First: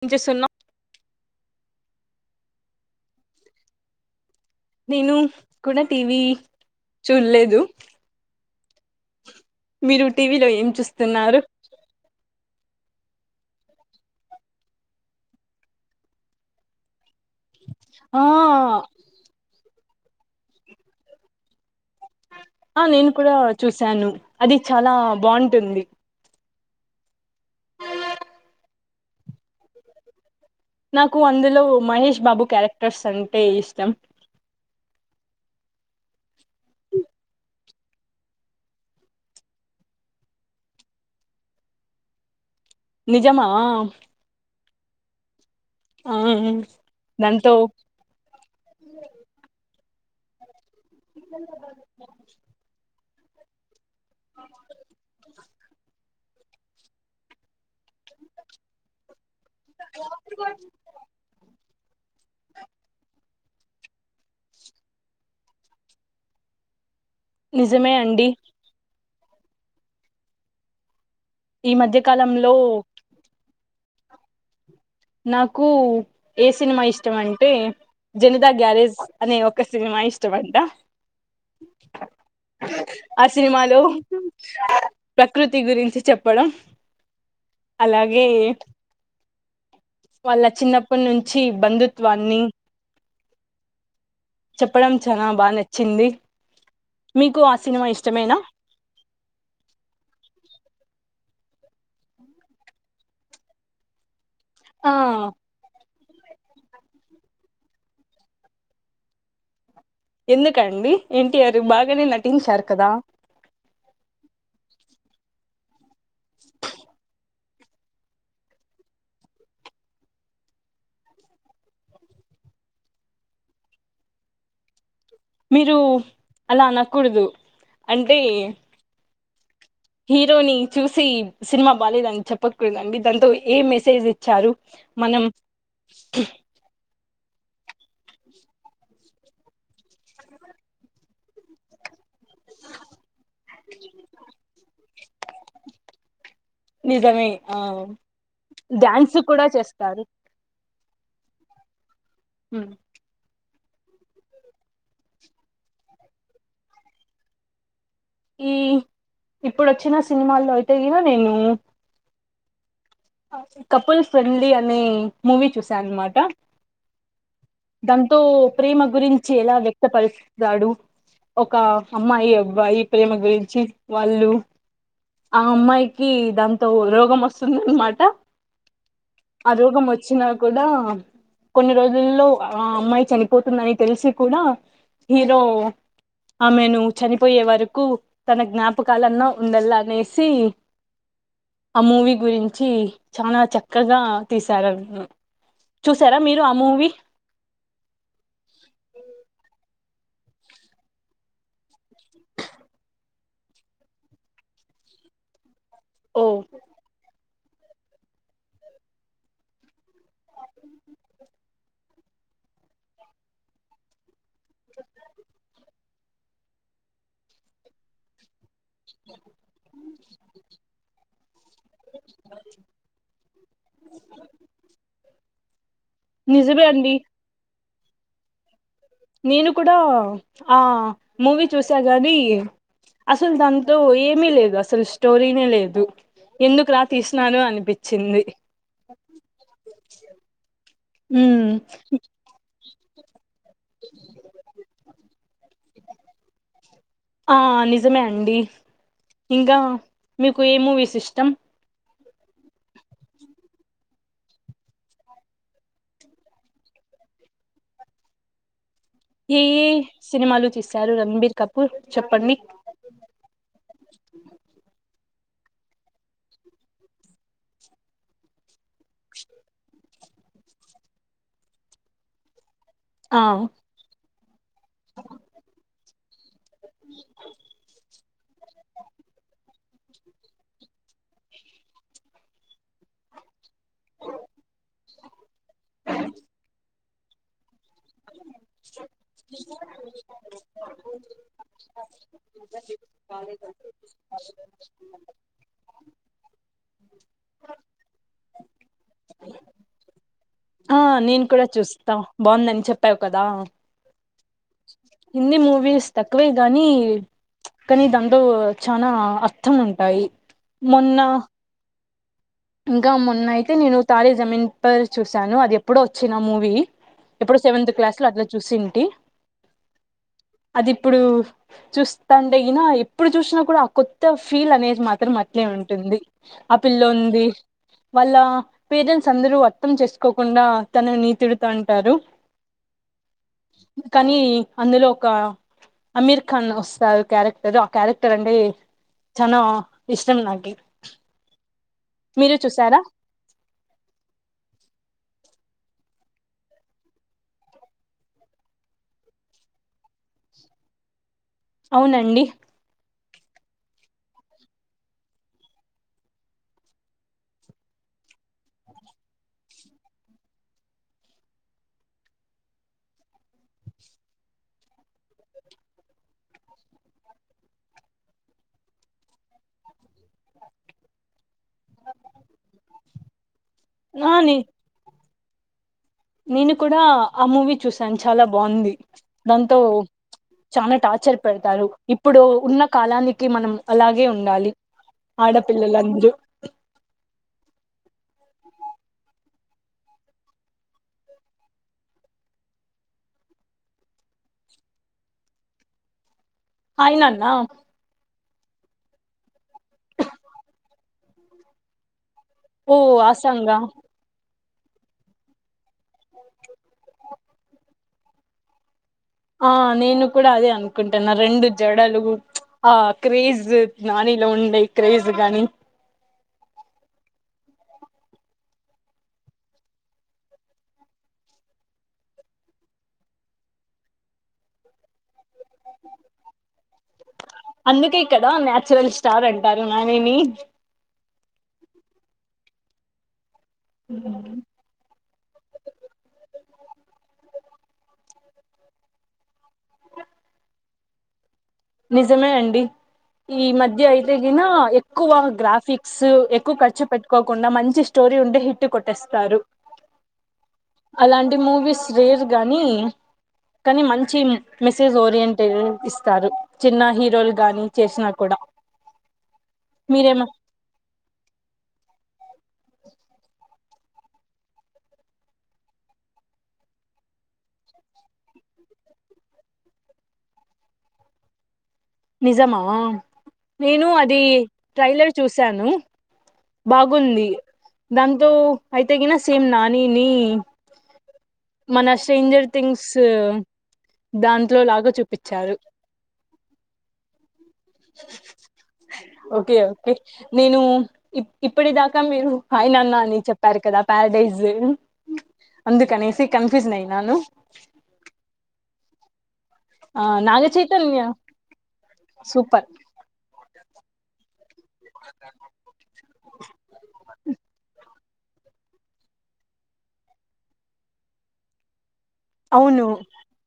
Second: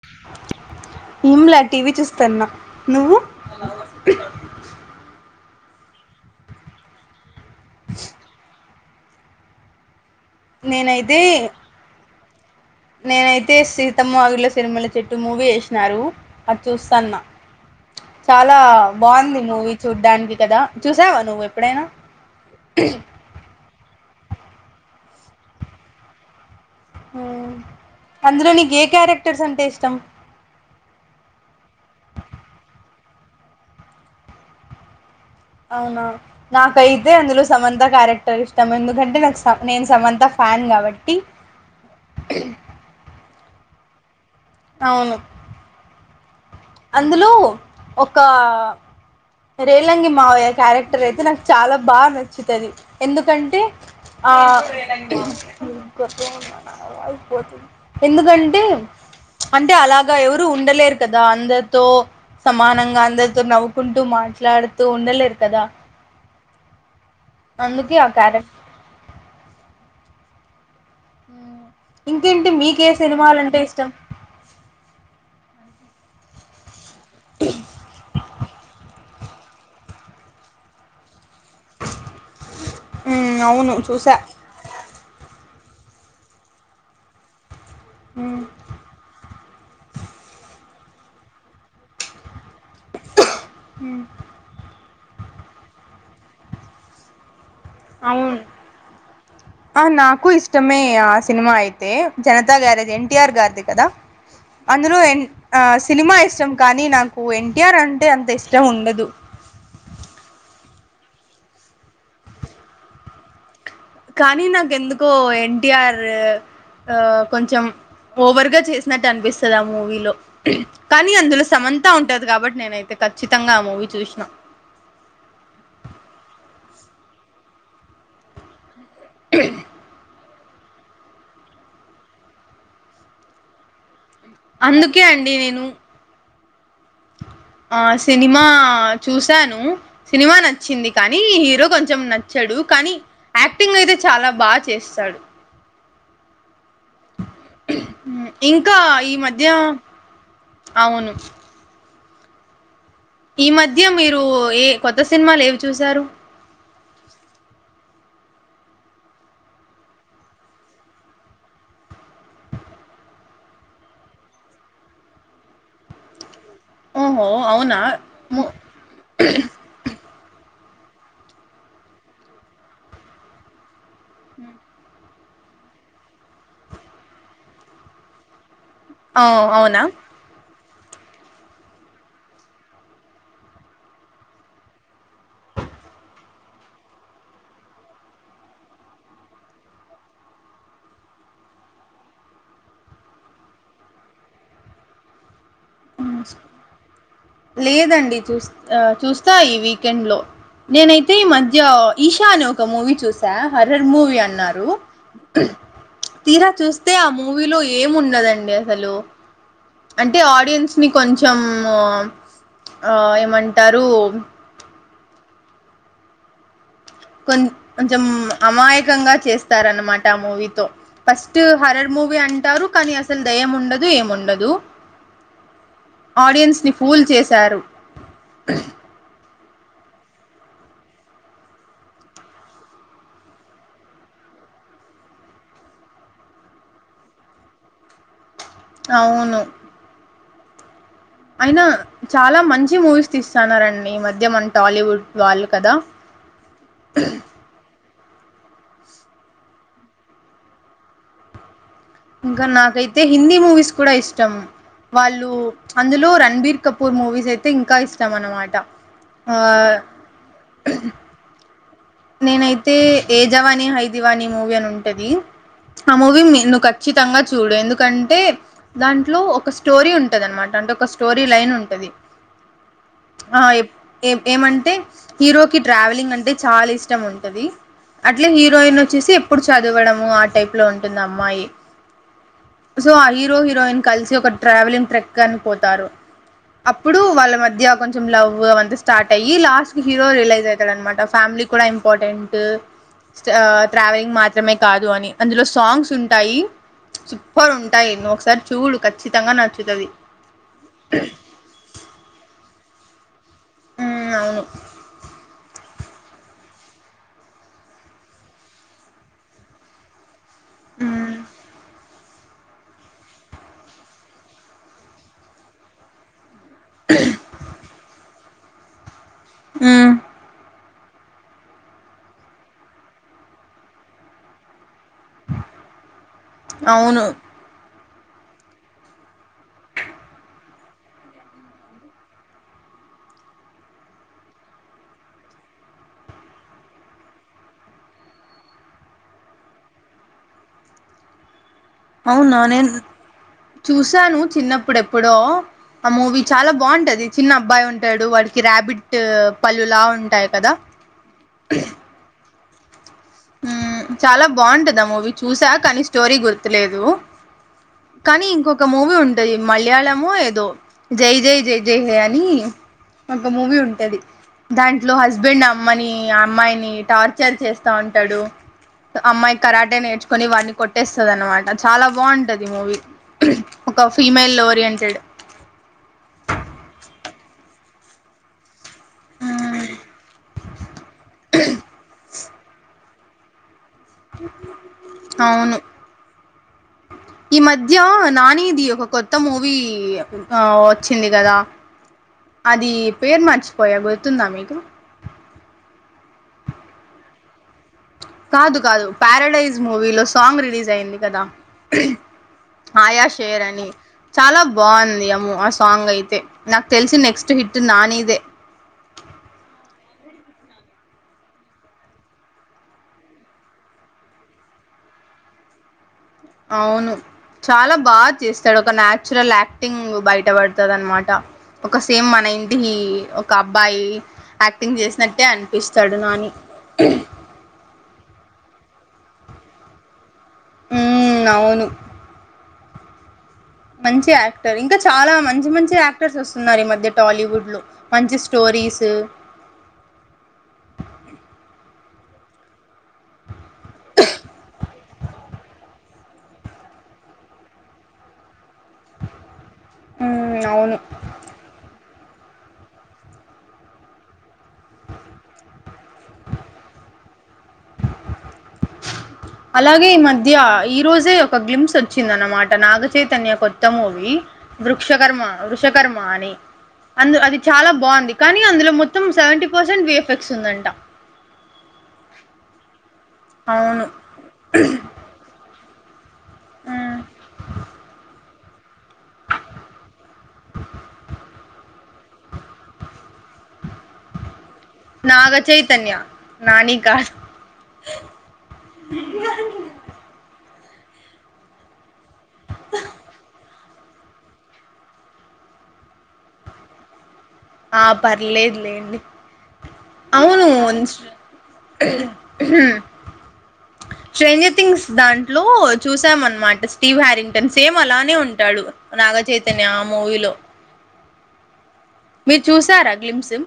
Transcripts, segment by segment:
కొంచ సన్నాం ఏంలా టీవీ చూస్తాన్న నువ్వు నేను కూడా టీవీ చూడలేదు మీరు టీవీలో ఏం నేనైతే చూస్తున్నారు నేనైతే సీతమ్మ వాకిట్లో సిరిమల్లె చెట్టు మూవీ వేసినారు అది చూస్తా అన్న ఆ చాలా బాగుంది మూవీ చూడ్డానికి కదా చూసావా నువ్వు ఎప్పుడైనా ఆ నేను కూడా చూసాను అది చాలా బాగుంటుంది అందులో నీకు ఏ క్యారెక్టర్స్ అంటే ఇష్టం నాకు అందులో మహేష్ బాబు క్యారెక్టర్స్ అంటే ఇష్టం అవునా నాకైతే అందులో సమంత క్యారెక్టర్ ఇష్టం ఎందుకంటే నాకు స నేను సమంత ఫ్యాన్ కాబట్టి నిజమావా అవును అందులో దాంతో ఒక రేలంగి మావయ క్యారెక్టర్ ర్ అయితే నాకు చాలా బాగా నచ్చుతుది ఎందుకంటే ఆ అయిపోతుంది ఎందుకంటే అంటే అలాగగా ఎవరు ఉండలేరు కదా అంద తో సమానంగా అందరితో నవ్వుకుంటూ మాట్లాడుతూ ఉండలేరు కదా నిజమే అందుకె ఆ అండి క్యారే ఈ మధ్య ఇంకేంటి కాలంలో మీకే సినిమాలు అంటే ఇస్ట త్తం నాకు ఏ సినిమా ఇష్టం అంటే జనితా గ్యారేజ్ అనే ఒక సినిమా ఇష్టం అంట ఆ అవును సినిమాలో చూసా ప్రకృతి తి గురించి చెప్పడం అలాగే వాళ్ళ చిన్నప్పటి నుంచి బంధుత్వాన్ని హ్మ్మ్ చెప్పడం చానా బాగా నచ్చింది మీకు సినిమా ఇష్టమేనా అవును ఆ నాకు ఇష్టమే సినిమా అయితే జనతా గ్యారేజ్ ఎన్టీఆర్ గారిది కదా ఆ అందులో ఎన్ అ సినిమా ఇష్టం కానీ నాకు ఎన్టీఆర్ అంటే అంత ఇష్టం ఉండదు ఎందుకండి ఎన్టీఆర్ బాగానే నటించారు కదా కానీ నాకెందుకో ఎన్టీఆర్ ఆ కొంచెం ఓవర్గా చేసినట్టు అనిపిస్తుంది ఆ మూవీలో కానీ అందులో సమంత ఉంటంది కాబట్టి నేనైతే ఖచ్చితంగా ఆ మూవీ చూసినా మీరు అలా అనకూడదు అంటే హీరోని చూసి సినిమా బాలేదని చెప్పకూడదండి దాంతో ఏ మెసేజ్ చ్చారు అందుకే మనం అండి నేను ఆ సినిమా చూసాను సినిమా నచ్చింది కానీ హీరో కొంచెం నచ్చ నచ్చాడు కానీ యాక్టింగ్ అయితే చాలా బాగా చేసేసాడు నిజమే ఆ ఇంకా ఈ డ్యాన్స్ కూడా మధ్య చేస్తారు అవును హ్మ్ ఈ మధ్య మీరు ఏ కొత్త సినిమాలు ఏవి చూశారు ఈ ఇప్పుడు వచ్చిన సినిమాల్లో అయితే నేను కపుల్ ఫ్రెండ్లీ అనే మూవీ చూసా అన్నమాట ఓహో అవునా దాంతో ము ప్రేమ గురించి ఎలా వ్యక్తపరుస్తాడు ఒక అమ్మాయి అబ్బాయి ప్రేమ గురించి వాళ్ళు ఆ అమ్మాయికి దాంతో రోగం వస్తుందన్నమా ట ఆ రోగం వచ్చినా కూడా అమ్ కొన్ని రోజుల్లో ఆ అమ్మాయి చనిపోతుందని తెలిసి కూడా హీరో ఆమెను చనిపోయే వరకు తన జ్ఞాపకాలన్నా ఉండల్లా అనేసి, ఆ మూవీ గురించి చాలా చక్కగా తీసారు అను ఉమ్ లేదండి చూస్ ఆ చూస్తా ఈ వీక్ కం లో నేనైతే ఈ మధ్య ఈషా అని ఒక మూవీ చూస్ తా హర్రర్ మూవీ అన్నారు ఓ తీరా చూస్తే ఆ మూ మూవీలో ఏం ఉండదండి అసలు అంటే ఆడియన్స్ ని కొంచెం ఆ ఏమంటారు కొం కొంచం అమాయకంగా చేస్తారన్నమాట ఆ మూవీతో పస్ ట్ హర్రర్ మూవీ అంటారు కానీ అసలు దెయ్యం ఉండదు ఏముండదు ఆడియన్స్ నిజమే ని అండి ఫూల్ చేశారు నేను కూడా ఆ మూవీ చూసా కానీ అసలు దాంతో ఏమీ లేదు అసలు స్టోరీనే లేదు ఎందుకు రా తీసినాను అనిపించింది అవును ఉమ్ అయినా చాలా మంచి మూవీస్ తీస్తున్నారండి ఈ మధ్య మన టాలీవుడ్ వాళ్ళు కదా ఆ నిజ జమే అండి ఇంకా మీకు ఏ మూవీస్ ఇష్టం ఇంకా నాకైతే హిందీ మూవీస్ కూడా ఇష్టం వాళ్ళు అందులో రణబీర్ కపూర్ మూవీస్ అయితే ఇంకా ఇష్టం అనమాట ఏయి సినిమాలు తీశారు రంబీర్ కపూ నేనైతే యజవానీ హైదివానీ మూవీ అని ఉంటది ఆ మూవీ నిన్న ఖచ్చితంగా చూడు ఎందుకంటే దాంట్లో ఒక స్టోరీ ఉం ఉంటది అనమాట అంటే ఒక స్టోరీ లైన్ ఉంటది ఆ ఏ ఏమంటే హీరో కి ట్రావెలింగ్ అంటే చాలా ఇష్ కొంచెం ఉంటది అట్లే హీరోయిన్ వచ్చేసి ఎప్పుడు చదవడము ఆ టైప్ లో ఉంటుంది అమ్మాయి సో ఆ హీరోయిన్ హీరోయిన్ కలిసి ఒక ట్రావెలింగ్ ట్రెక్ అని పోతారు అప్పుడు వాళ్ళ మధ్య కొం లవ్ వంత స్టార్ట్ అయి లాస్ట్ కి హీరో రిలైజ్ అవుతాడ అనమాట ఫ్యామిలీ కూడా ఇంపార్టెంట్ ట్రావెలింగ్ మాత్రమే కాదు అని అందులో సాంగ్స్ ఉంటాయి. సూప్పర్ ఉంటాయి ఒకసారి చూడు ఖచ్చితంగా నచ్చుతది. ఆ తేవ్ కదా మ్మ్ అవును ఇన్ని మూవీస్ తక్కువే గానీ ఉచ్ కానీ దాంట్లో చానా అర్థం ఉంటాయి. మొన్న మ్మ్ ఇంకా మొన్న అయితే నేను తాడే జమీన్ పర్ చూసాను అది ఎప్పుడో వచ్చిన మూ వీ ఎప్పుడో సెవెంత్ క్లాస్ లో అట్ల చూసింటి హ్మ్ అది ఇప్పుడు చూస్తంటే గినా ఇప్పుడు చూసినా కూడా ఆ కొత్త ఫీల్ అనేది మాత్రం అట్లే ఉంటుంది. ఆ పిల్ల అవును ఉంది వాళ్ళ పేరెంట్స్ అందరూ అర్థం చేసుకోకుండా తనని తిడుతా ఉంటారు, కానీ అందులో ఒక అమీర్ ఖాన్ వస్సారు క్యారెక్టర్ ఆ క్యారెక్టర్ అంటే చానా ఇష్టం నాకి. మీరు అవునా నేన్ చూసారా చూసాను చిన్నప్పుడు ఎప్పుడో ఆ మూవీ చాలా బాగుంటది. చిన్న అబ్బాయి ఉంటాడు వాడికి ర్యాబిట్ పల్లులా ఉంటాయి కదా. అవునండి హ్మ్ చాలా బాగుంటది ఆ మూవీ చూసా కానీ స్టోరీ గుర్తులేదు, కానీ ఇంకొక మూవీ ఉంటది మలయాళమో ఏదో జై జయ జయ జయహే అని ఒక మూవీ ఉంటది దాంట్లో హస్బెండ్ అమ్మని అమ్మాయిని టార్చర్ చేస్తా ఉం తడు అమ్మాయి కరాటే నేర్చు కొని వాడిని కొట్టేస్తది అనమాట చాలా బాగుంటది మూవీ ఒక ఆ ఫీమేల్ నే ఓరియంటెడ్ నేను కూడా ఆ మూవీ చూస్తా చాలా బాగుంది దాంతో చాలా టార్చర్ పెడతారు ఇప్పుడు ఉన్న కాలానికి మనం అలాగే ఉండాలి అవును ఆడపిల్లలందరూ ఈ మధ్య నానిది ఒక కొత్త మూవీ వచ్చింది కదా అది పేరు మర్చిపోయా గుర్తుందా మీకు ఆ ఇనన్నా [unintelligible] కాదు కాదు ప్యారడైజ్ మూవీలో సాంగ్ రిలీజ్ అయింది కదా ఓ ఆయా షేర్ ఆసంగా అని చాలా బాగుంది అమ ఆ సాంగ్ అయితే నాకు తెలిసి నెక్స్ట్ హిట్ నానిదే ఆ నేను కూడా అదే అనుకుంటున్న రెండు జడలు ఆ క్రేజ్ నానిలో ఉండే క్రేజ్ గాని అవును చాలా బాగా చేస్తాడు. ఒక న్యాచురల్ యాక్టింగ్ బయట పడుతది అనమాట. ఒక సేమ్ మన ఇంటి ఒక అబ్బాయి యాక్టింగ్ చేసినట్టే అని అనిపిస్తాడు నాని అందుకే కదా న్యాచురల్ స్టార్ అంటారు నాని ని ఉ అవును మంచి యాక్టర్ ఇంకా చాలా మంచి మంచి యాక్టర్స్ వస్తు ఈ మధ్య టాలీవుడ్ లో మంచి స్టోరీస్ నిజమే అండి ఈ మధ్య యితే గిన ఎ ఎక్కువ గ్రాఫిక్స్ ఎక్కువ ఖర్చు పెట్టుకోకుండా మంచి స్టోరీ ఉండే హిట్ కొట్టేస్తారు ఉమ్ అవును అలాంటి మూవీస్ క్రేజ్ గాని కానీ మంచి మెసేజ్ ఓరియంట్ ఇస్తారు చిన్న హీరోలు గాని చేసినా కూడా అలాగే ఈ మీరేమ మధ్య ఈ రోజే ఒక గ్లింప్స్ వచ్చింది అన్నమాట నాగచైతన్య కొత్త మూవీ వృక్షకర్మ వృషకర్మ అని అందు అది చాలా బాగుంది కానీ అందులో మొత్తం seventy percent V F X ఉందంట నిజమా అవును నేను అది ట్రైలర్ చూశాను మ్, బాగుంది దాంతో అయితేగినా సేమ్ నానిని మన స్ట్రేంజర్ థింగ్స్ దాంతో నాగచైతన్య నాని కాదు ఓకే ఓకే నేను ఇ ఇప్పుడి దాకా మీరు హాయ్ నాన్న అని చెప్పారు కదా ప్యారడైస్ అందు కనేసి కన్ఫ్యూజన్ అయినాను ఆ పర్లేదు లేండి ఆ అవును నాగచైతన్య సూపర్ శ్రంజిత్ థింగ్స్ దాంట్లో చూసాం అనమాట స్టీవ్ హారింగ్టన్ సేమ్ అలానే ఉన్ ఉంటాడు నాగచైతన్య ఆ మూవీలో మీరు అవును చూసారా గ్లిమ్స్మ్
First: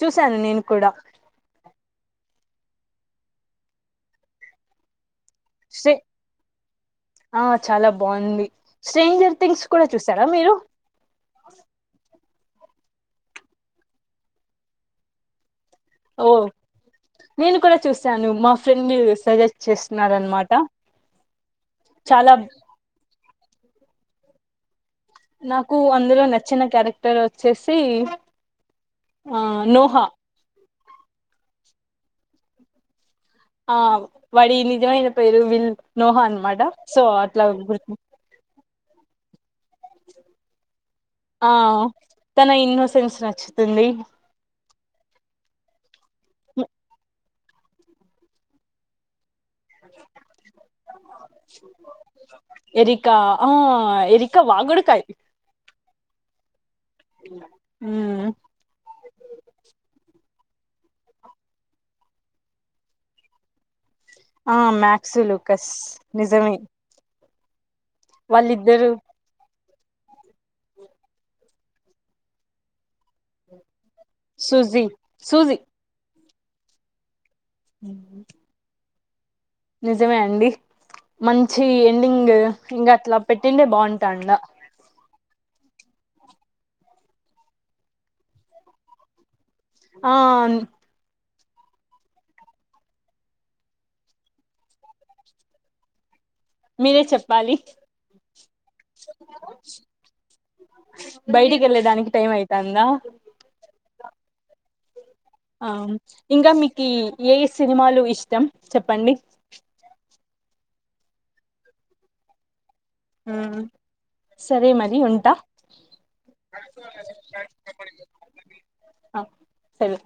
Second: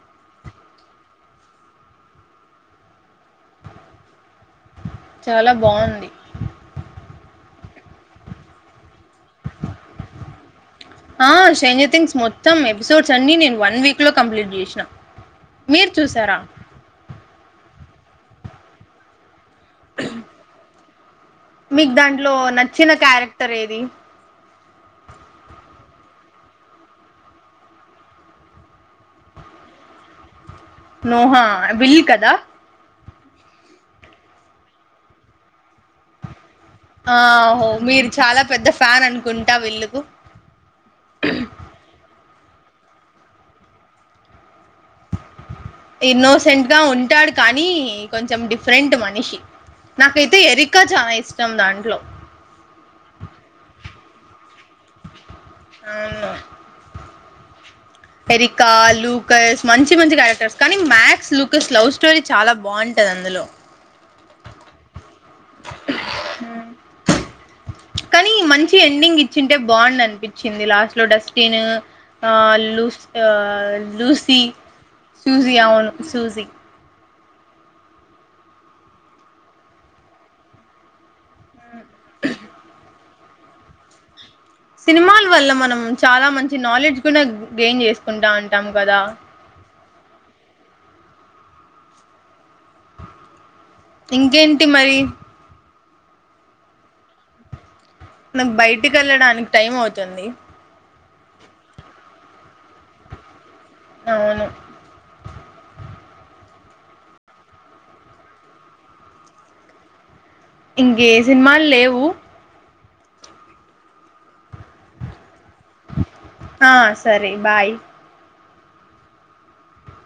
చూశాను నేను కూడా చాలా స్ట్రే బాగుంది ఆ చాలా బాగుంది స్ట్రేంజర్ థింగ్స్ కూడా చూసారా మీరు తం ఎపిసోడ్స్ అన్ని నేను వన్ వీక్ లో కంప్లీట్ చేసినా ఓ నేను కూడా చూస్ సాను మా ఫ్రెండ్ సజెస్ చేస్తున్నారనమాట మీకు చాలా దాంట్లో నచ్చిన క్యారెక్ టర్ ఏది నాకు అందులో నచ్చిన క్యారెక్టర్ వచ్చేసి ఆ నోహా నోహా విల్ కదా ఆ వాడి నిజమైన పేరు విల్ నోహా అనమాట సో అట్లా ఆహో గుర్తు మీరు చాలా పెద్ద ఫ్యాన్ అనుకున్ ట విల్ కు ఆ తన ఇన్నో సెన్స్ నచ్చుతుంది ఇన్నోసెంట్ గా ఉంటాడు కానీ కొంచెం డిఫరెంట్ మనిషి నాకైతే ఎరికా చానా ఇష్టం దాంట్లో ఇకా వాగుడుకాయి అవును ఉమ్ ఎరికా, లూకస్ మంచి మంచి క్యారెక్టర్స్ కానీ మ్యాక్స్ లూకస్ లవ్ స్టోరీ చాలా బాగుంటుంది అందులో ఆ మ్యా సు లుకస్ నిజమే కానీ మంచి వాళ్ళిద్దరు ఎండింగ్ ఇచ్చిన్ అంటే బాండ్ అనిపించింది లాస్ట్ లో డస్ట్బిన్ ఆ లూస్ లూసి సూజీ అవును సూజీ మ్మ్ నిజమే అండి మంచి ఎండింగ్ ఇంగ అట్లా పెట్టింటే బాగుంటాండా సినిమాల వల్ల మనం చాలా మంచి నాలెడ్జ్ కూడా గెయిన్ చేసుకుంటా ఉంటాం కదా ఆ ఇంకేంటి మరి మీరే చెప్పాలి నాకు బయటికి వెళ్ళడానికి టైం అవుతుంది బయటికి వెళ్ళదానికి టైం అయితాందా అవును ఇంకా మీకు ఏ సినిమాలు ఇష్టం చెప్పండి ఇంకే సినిమాలు లేవు హ సరే మరి ఉంటా ఆ సరే బాయ్ ఆ సరే